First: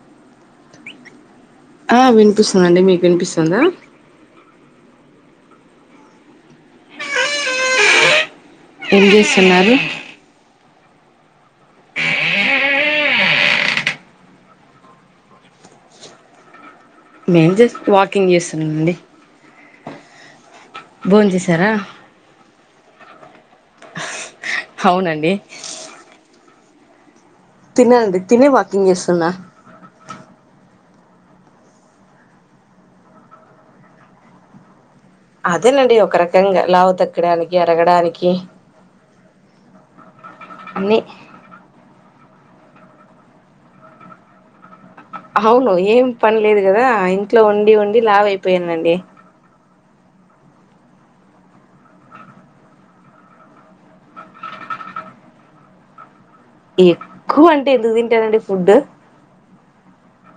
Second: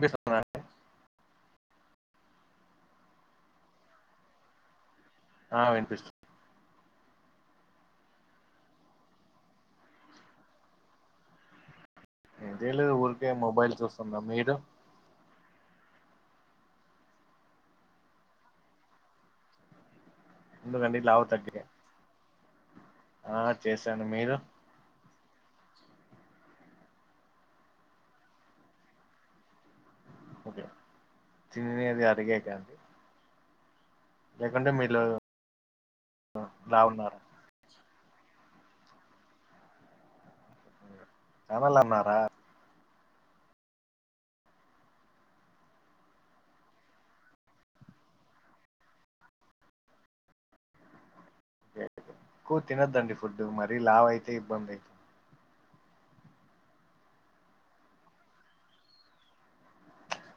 వినిపిస్తుందా ఆ వినిపిస్తుందిండి మీకు వినిపిస్తుందా ఆ వినిపిస్తు వినిపిస్తున్నది ఏద లేదు ఊరికే మొబైల్ చూస్తుందా మీరు మేం జస్ట్ వాకింగ్ చేస్తునండి ఎందుకండి లావు తగ్గా చేసారా ఆ చేశాను మీరు అవునండి తిననండి తినే వాకింగ్ చేస్తున్నా తినని అది అడిగే గా లేకుంటే మీద్ అదేనండి ఒక రకంగా లావు ఉన్నారా తక్కడానికి అరగడానికి కి అన్ని కానలన్నారా అవును ఏం పని లేదు కదా ఇంట్లో ఉండి ఉండి లావు అయిపోయాన అండి ఎక్కు తినద్దండి ఫుడ్ మరీ లావయితే ఇబ్బంది ఎక్కువ అంటే ఎందుకు తింటానండి ఫుడ్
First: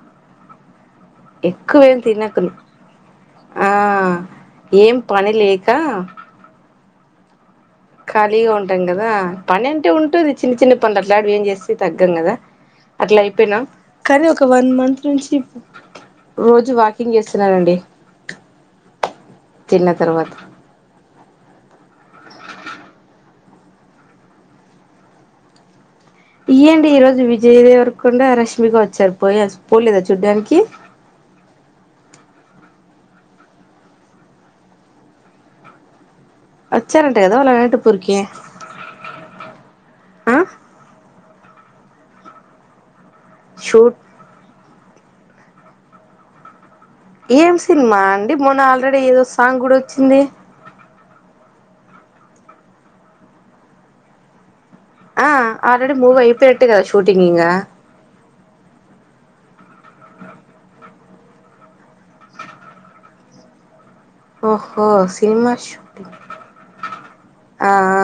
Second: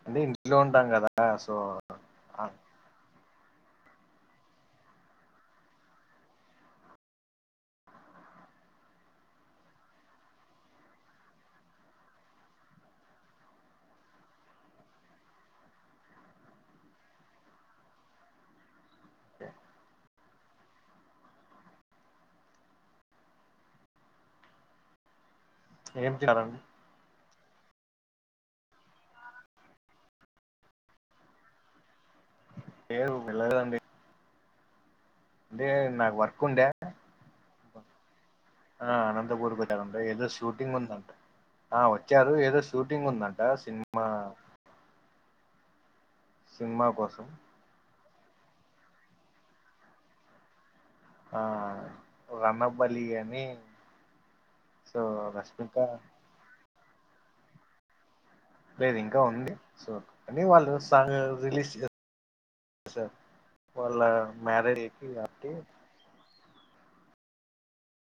అంటే ఇంట్లో ఉంటాం కదా సో ఎక్కు వెన్ ఆ, తినకును ఆ ఏం పని లేక ఖాళీగా ఉంటాం కదా పని అంటే ఉంటుంది చిన్న చిన్న పనులు అట్లాంటివి ఏం చేస్తే తగ్గాం కదా అట్లా అయిపోయినా కానీ ఒక వన్ మంత్ నుంచి రోజు వాకింగ్ చేస్తున్నానండి ఓకే. తిన్న తరువాత ఏం తిన్నారండి ఇయ్యండి ఈరోజు వి విజయ్ దేవరకొండ రష్మిక వచ్చారు పోయిస్ పోలేదా చూడ్డానికి లేరు వెళ్ళ లేదు అండి అదే నాకు వర్ వచ్చారంట కదా వలా వెంట పోరికి ఆ అనంతపూర్కి వచ్చారంట ఏదో షూటింగ్ ఉందంట ఆ వచ్చారు ఏదో షూటింగ్ ఉందంట షూట్ సినిమా సినిమా కోసం ఏం సినిమా అండి మొన్న ఆల్రెడీ ఏదో సాంగ్ కూడా వచ్చింది ఆ రణబలి అని సో ఆ రష్మిక ఆల్రెడి మూవ్ అయిపోయిటే కదా షూటింగ్ ఇంగా లేదు ఇంకా ఉంది సో కానీ వాళ్ళు సాంగ్ రిలీజ్ చే సారు ఓహో సినిమా షూటింగ్ ఆ ఆ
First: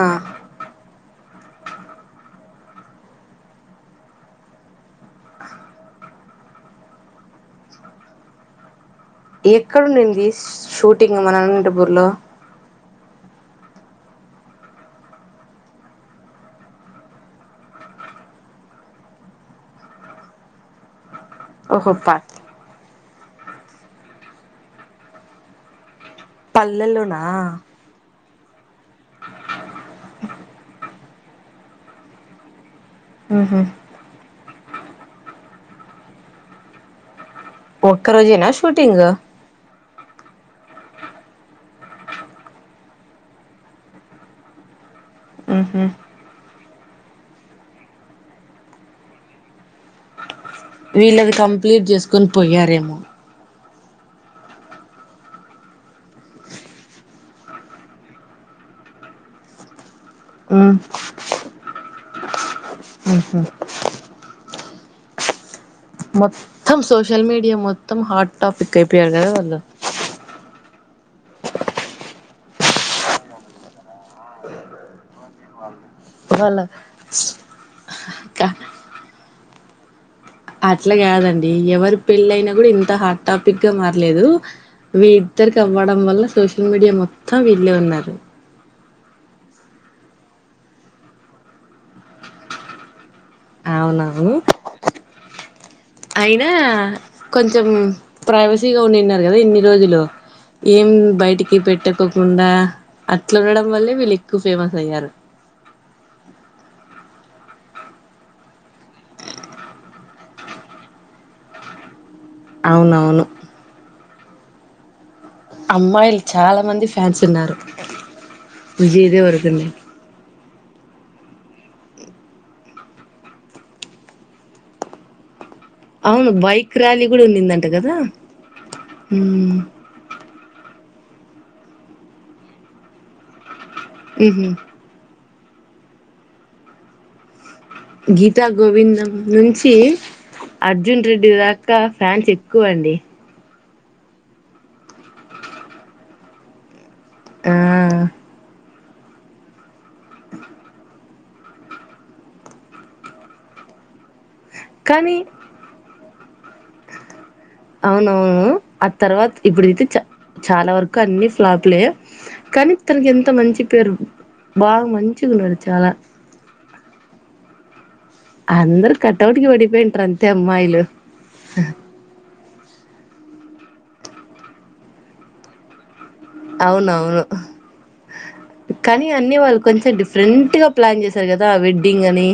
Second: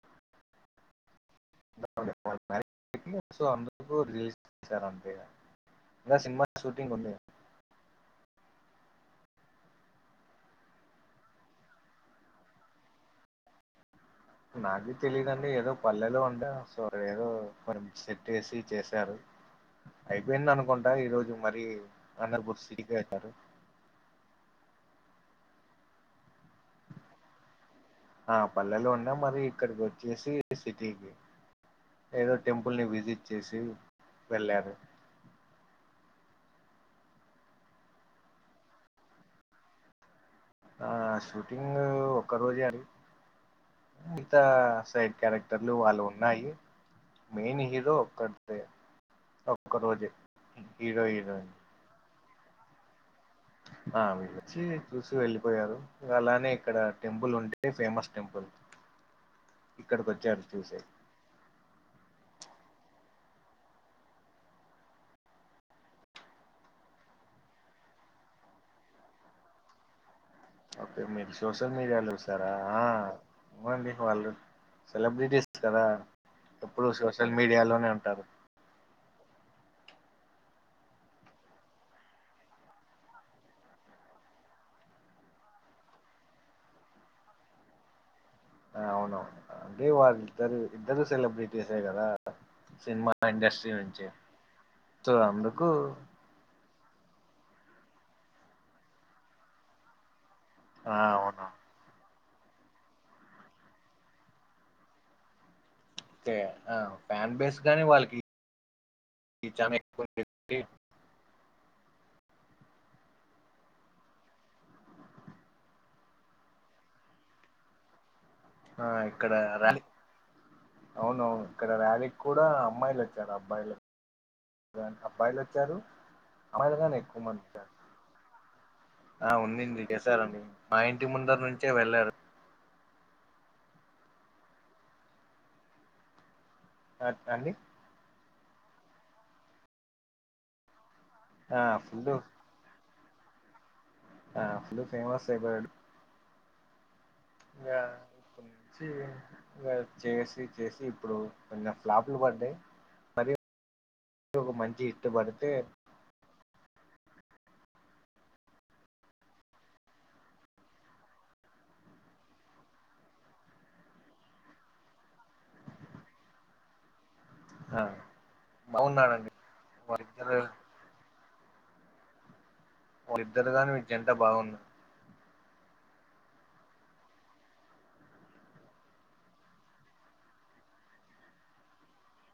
[unintelligible] మ్యారేజ్ కి సో అందుకు రిలీజ్ చేశారు అంతే గా సినిమా షూటింగ్ ఉంది ఎక్కడ ఉండింది షూటింగ్ మన అనంతపూర్ లో నాకు తెలీదు అండి ఏదో పల్లెలో అంటే సో ఏదో కొన్ని సెట్ వేసి చేసారు అయిపోయింది అనుకుంటా ఈ రోజు మరి ఓహో ప అనపూర్ సిటీకే తారు పల్లెల్లోనా ఆ పల్లెలో ఉన్న మరి ఇక్కడికి వచ్చేసి సిటీకి ఏదో టెం వుల్ని విజిట్ ఉహు చేసి వెళ్ళారు ఒక్క రోజేనా షూటింగ్ ఆ షూటింగ్ ఒక్క రోజే అడి ఇతా సైట్ క్యారెక్టర్లు ఉహు వాళ్ళు ఉన్నాయి మెయిన్ హీరో ఒక్క తే ఒక్క రోజే హీరో వీళ్ళది హీరోయిన్ కంప్లీట్ చేసుకోని పోయారేమో ఆ వీళ్ళు వచ్చి చూసి వెళ్ళిపోయారు ఇంకా అలానే ఇక్కడ టెంపుల్ ఉంటే ఫేమస్ టెంపుల్ ఇక్కడికి వచ్చారు ఉమ్ చూసే ఆహా మొత్తం సోషల్ మీడియా మొత్తం హాట్ టాపిక్ అయిపోయారు కదా వాళ్లు ఓకే మీరు సోషల్ మీడియాలో చూస్తారా ఆ ఇవ్వండి వాళ్లు సెలబ్రిటీస్ కదా వాళ్ళ ఎప్పుడూ సోషల్ మీడియాలోనే ఉంటారు క అట్లా కాదండి ఎవరు పెళ్లి అయినా కూడా ఇంత హాట్ టాపిక్ గా మారలేదు వీ ఇద్దరికి అవ్వడం వల్ల సోషల్ మీడియా మొత్తం వీళ్ళే ఉన్నారు ఆ అవునవువు అంటే వారి ఇద్దరు ఇద్దరు సెలబ్రిటీస్ ఏ కదా సినిమా ఆ ఇండస్ట్రీ నుంచే అవునవును త అందుకు అయినా కొంచెం ప్రైవసీగా ఉండిన్నరు కదా ఇన్ని రోజులు ఏం ఆ అవునా బయటికి పెట్టకు తుండా అట్ల ఉండడం వల్లే వీళ్ళు ఎక్కువ ఫేమస్ అయ్యారు తే ఆ ఫ్యాన్ బేస్ గాని వాళ్ళకి ఈ జమ ఎక్కువుంది చెప్పి అవునవును అమ్మాయిలు చాలా మంది ఫ్యాన్స్ ఉన్నారు. ఆ విజయ్ ఇక్కడ దేవరకొండకి ర్యాలీ అవునవును ఇక్కడ ర్యాలీకి కూడా అమ్మాయిలు వచ్చారు అబ్బాయిలు ఏ అప్పైన అవును బైక్ ర్యాలీ వచ్చారు కుదవుందిందంట కదా ఆ మ్మ్ ఉందిండి చేశారండి మా ఇంటి ముందర నుంచే వెళ్ళారు ఉమ్ రాత్ర అడి గీతా గోవిందం నుంచి అట్ అర్జున్ రెడ్డి దాకా ఫుల్ ఫ్యాన్స్ ఎక్కువ అండి ఆ ఫులు ఫేమస్ అయిపోయినడు ఆ ఇ ఇప్పు నుంచి ఇ చేసి చేసి ఇప్పుడు కొంచెం ఫ్లాపులు పడ్డాయి ఇప్పుడు ఒక మంచి హిట్ కానీ పడితే అవునవును ఆ తర్వాత ఇప్పుడైతే చ చాలా వరకు అన్ని ఫ్లాప్లే కానీ తనకి ఎంత మంచి పేరు బాగా మంచిగున్నది చాల ఆ, అందరు బాగున్నాడండి కటౌట్కి పడిపోయింటరు అంతే వాళ్ళిద్దరు అమ్మాయిలు వాళిద్దరు గాని మీ జంట బాగున్ధ అవునవును కానీ అన్ని వాళ్ళు కొంచెం డిఫరెంట్ గా ప్లాన్ చేసారు కదా వెడ్డింగ్ అని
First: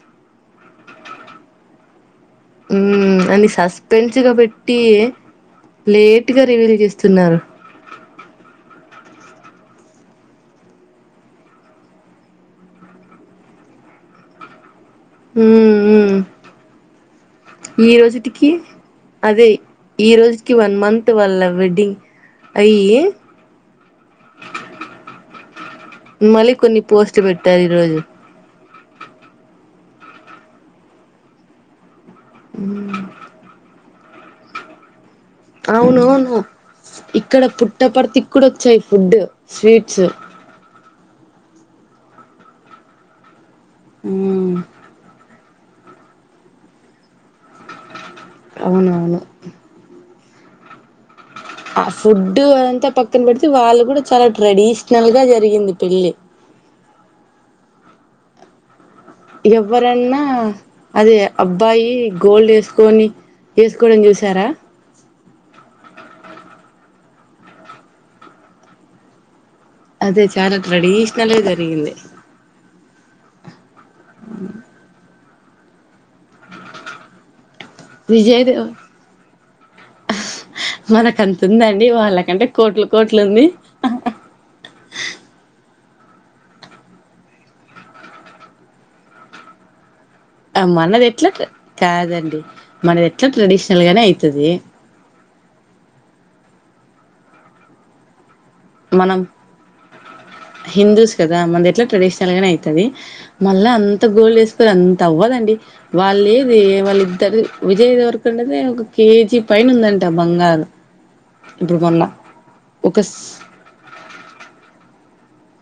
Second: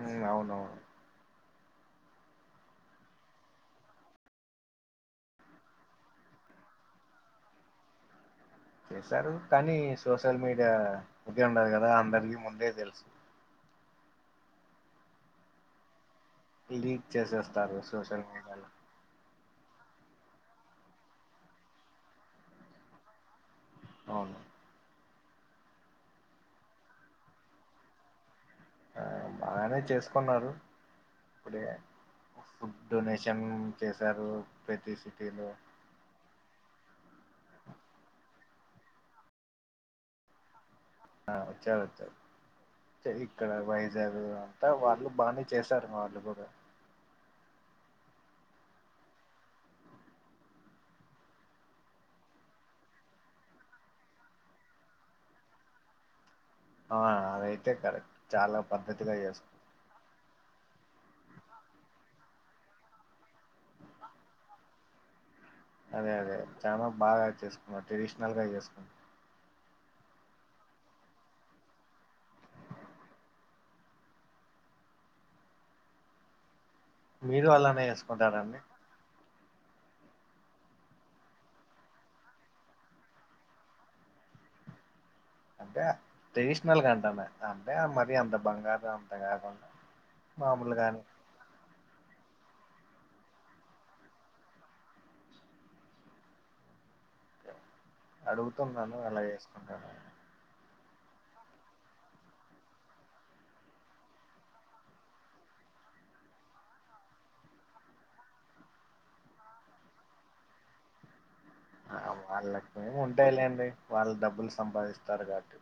ఉ అవునవును ఉ అని సస్పెన్స్ గా పెట్టి లేటుగా రేవీలు చేస్తున్నారు చేశారు కానీ సోషల్ మీడియా ఇదే ఉండదు గదా అందరికి ముందే తెలుసు ఉమ్ మ్ ఇది చేసేస్తారు సోషల్ మీడియాలో అదే ఈ రోజుకి వన్ మంత్ వాళ్ళ వెడ్డింగ్ అయ్యి అవును మళ్ళీ కొన్ని పోస్ట్ పెట్టారు ఈరోజు ఆ బాగానే చేసుకున్నారు ఇప్పుడే ఫుడ్ డొనేషన్ చేసారు ప్రతిసి అవును అవును ఇక్కడ పుట్టపర్తి కూడా వచ్చాయి ఫుడ్ స్వీట్స్ వచ్చారొచ్చారు ఇక్కడ వైజాగ్ అంతా వాళ్ళు బానే చేశారు వాళ్లు కూడా అవునువును [inaudible] ఆ ఫుడ్ అదంతా పక్కన పెడితే వాళ్ళు కూడా చాలా ట్రెడిషనల్గా జరిగింది పెళ్లి అ పద్ధతిగా చేసుకు ఎవరన్నా అది అబ్బాయి గోల్డ్ ఏసుకొని ఏసుకోవడం చూసారా? అదే అదే చాలా బాగా చేసుకున్నావ్ ట్రెడిషనల్ గా ఏసుకున్నావ్. అదే చాలా ట్రెడిషనలే జరిగింది. అ మీరు అలానే ఏసుకుంటారండి. మనక అంత ఉందండి. వాళ్ళకంటే కోట్లు కోట్లు ఉంది. అంటే ట్రెడిషనల్ కంటన్న అంటే మరి అంత బంగారం అంత కాకుండా ఆ మామూలుగాని మనది ఎట్లా క కాదండి. మనది ఎట్లా ట్రెడిషనల్ గానే అయితది. అడుగుతున్నాను మనం అలా ఏసుకుంటారా? హిందూస్ కదా మనది ఎట్లాగ్ ట్రెడిషనల్ గానే అయితుది మళ్ళా అంత గోల్డ్ ఏసుకొని అంత అవ్వదండి. వాళ్ళేది వాళ్ళిద్దరది విజయ్ దేవరకొండది ఒక కేజీ పైన ఉందంట ఆ బంగారం ఆ వాళ్ళకి ఏమి ఒక ఉంటాయిలేండి. వాళ్ళు డబ్బులు సంపాదిస్తారు. కావట్టి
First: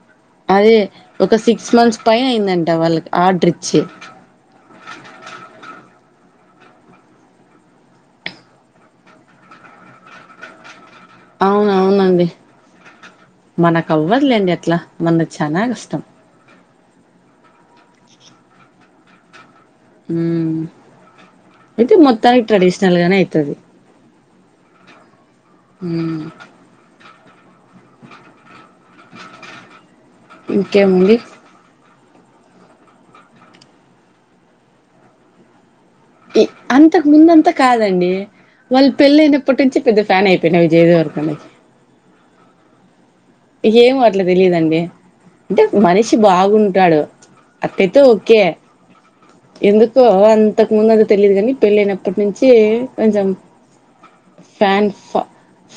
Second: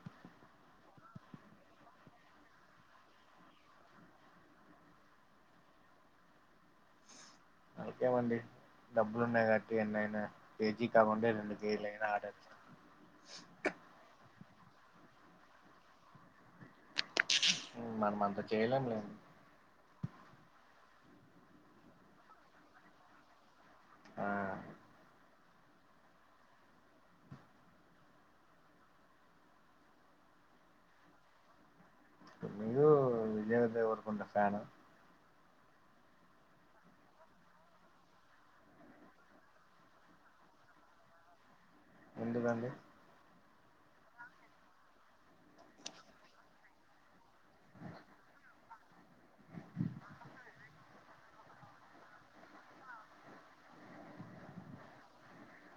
అదే ఒక సిక్స్ మంత్స్ పైన అయిందంట వాళ్ళకి ఆర్డర్ ఇచ్చి ఇంకేమండి డబ్బులున్నాయి కావట్టి ఎన్నయినా కేజీ కాకుండా రెండు అవును కేజీలైనా అవునండి ఆర్డర్ మనకు అవ్వదులేండి అ అట్లా మనద్ చానా నష్టం. మనం అంత చేయలేం లేం ఉమ్ అయితే మొత్తానికి ట్రెడిషనల్ గానే అయితది. ఆ ఉమ్ ఇంకేముంది. మీరు విజయదేవరకొండ ఫాన్ ఆ అంతకు ముందంత కాదండి. వాళ్ళు పెళ్ళి అయినప్పటి నుంచి పెద్ద ఫ్యాన్ అయిపోయిన విజయ దేవరకొండకి ఎందుకండి. ఏం అట్లా తెలిదండి. అంటే మనిషి బాగుంటాడు అటైతో ఓకే ఎందుకో అంతకు ముందు అ ది తెలియదు. కాని పెళ్ళినప్పటి నుంచి కొంచెం ఫాన్ ఫ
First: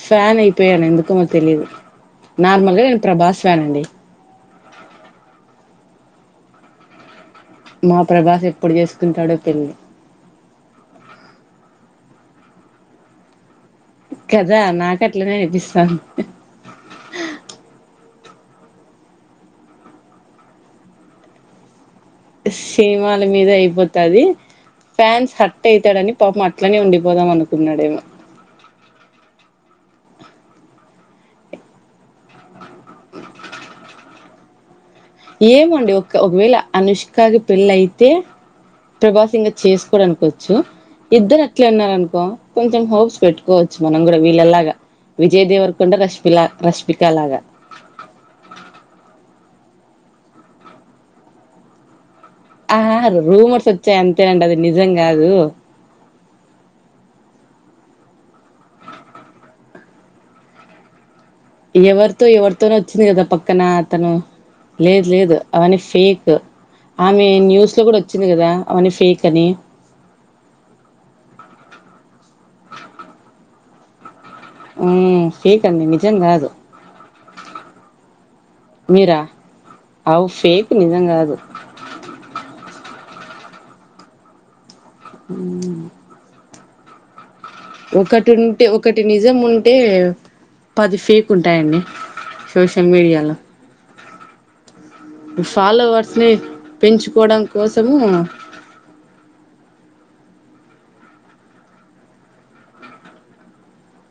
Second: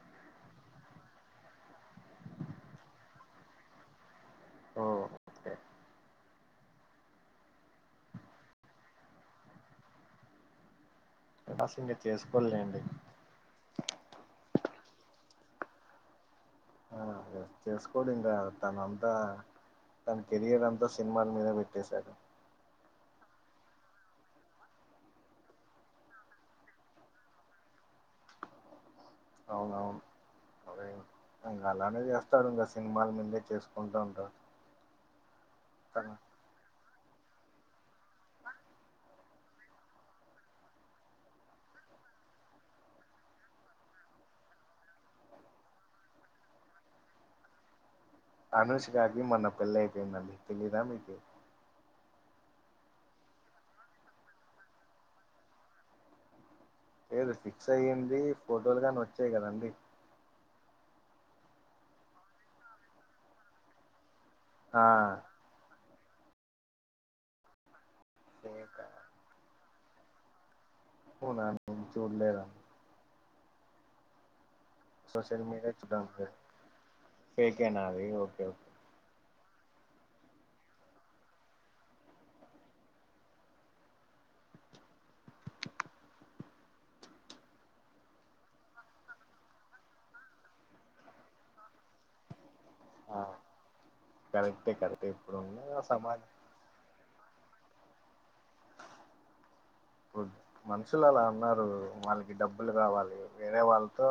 ఫాన్ అయిపోయాను ఎందుకు మరి తెలిదు. నార్మల్గా నేను ప్రభాస్ ఫ్యానండి. ఓ ఓకే మా ప్రభాస్ ఎప్పుడు చేసుకుంటాడో పెళ్ళి టాస్క్లు నేన్ చేసుకోన్లేండి కదా నాక్ అట్లనే అనిపిస్తంది. ఆ ఈ చేసుకొండి. త తనఅంతా తన కెరియర్ అంతా సినిమాల మీద పెట్టేసాడు. ట్ష్ స్సినిమాల మీద అయిపోతాది. ఫ్యాన్స్ హట్ అయితాడని పాపం అట్లనే ఉండిపోదాం అనుకున్నాడేమో? అవునవును అరే ఇంగా అలానే చేస్తారు. ఇంగా సినిమలు ముందే చేసుకుంటా ఉంటారు. ఏమొండి ఒక ఒకవేళ అనుష్కాకి పెళ్ళి అయితే ప్రభాసింగా చేసుకోడనుకోవచ్చు. ఇద్దరు అట్లే ఉన్నారనుకో కొంచెం హోప్స్ పెట్టుకోవచ్చు. మనం కూడా వీళ్ళలాగా విజయ్ దేవరకొండ రష్మిలా రష్పికాలగా అనుష్కకి మొన్న పెళ్లి అయిపోయిందండి తెలియదా మీకు? ఆ రూమర్స్ వచ్చాయి అంతెండి అది నిజం కాదు. లేదు ఫిక్స్ అయ్యింది. ఫోటోలు కాని వచ్చాయి కదండి. ఎవర్తో ఎవర్తోనో వచ్చింది గదా పక్కనా తను ఆ లేద్ లేదు అవన్నీ ఫేక్ ఆమే న్యూస్ లో గుడోచ్చింది గదా ఫేకా అవన్ని ఫేక్ అని అవునా నేన్ చూడలేర ఉమ్మ్ ఫేకండి నిజం గాదు ఫకేనాది ఓకే ఓ మీరా అవు ఫేక్ నిజంగాదు ఒకటుంటె ఒకటి నిజం ఉంటే పది ఫేక్ ఉంటాయండి సోషల్ ఆ మీడియాలో కరెక్టే కరె ఫాలోవర్స్ ని పెంచుకోడం కోసమూ మనుషులలా ఉన్నారు వాళ్ళకి డబ్బులు కావాలీ వేరే వాళ్తో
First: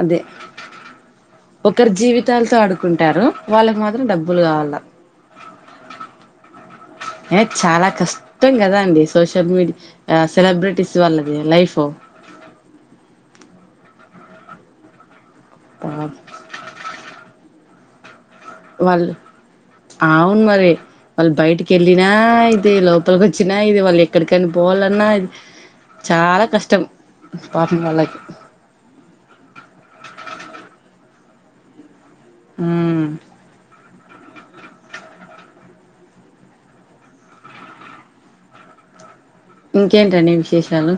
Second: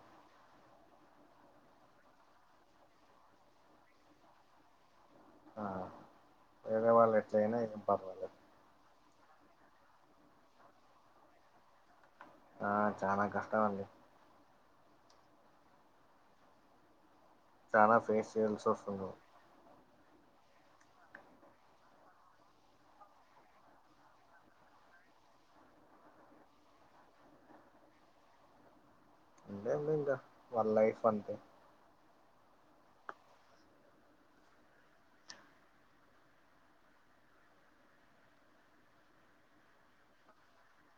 అదే ఒకరి జీవితాల్తో ఆడుకుంటారు వాళ్ళకు మాత్రం డబ్బులు గావళ్ళ ఆ వేరే వాళ్ళుకి [unintelligible] ఏ అయింది చాలా పాపం వాళ్లకి కష్టం కదా అండి సోషల్ మీడి ఆ సెలబ్రిటీస్ వాళ్ళదీ లైఫు ఆ చానా కష్టం అండి అ చాలా ఫేస్ చేయల్సొస్తురు అవున్ మరీ వళ్ళు బయటికెళ్ళినా ఇదే లోపల్కొచ్చినా ఇది వాళ్లెక్కడికని పో పోవళ్ళన్నా ఇది చాలా కష్టం పాపం వాళ్ళకి అంతే ఉన్నదింక వాళ్లైఫ్ అంతె ఉమ్ ఇంకేంటడీ విశేషాలు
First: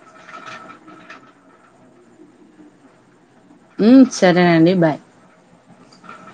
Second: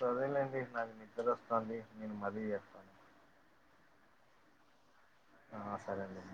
సరేలేండి నాకు నిద్రొస్తాంది నేను మళ్ళీ చేస్తాను ఉమ్మ్మ్ సరేనండి బాయ్ ఆ సరండి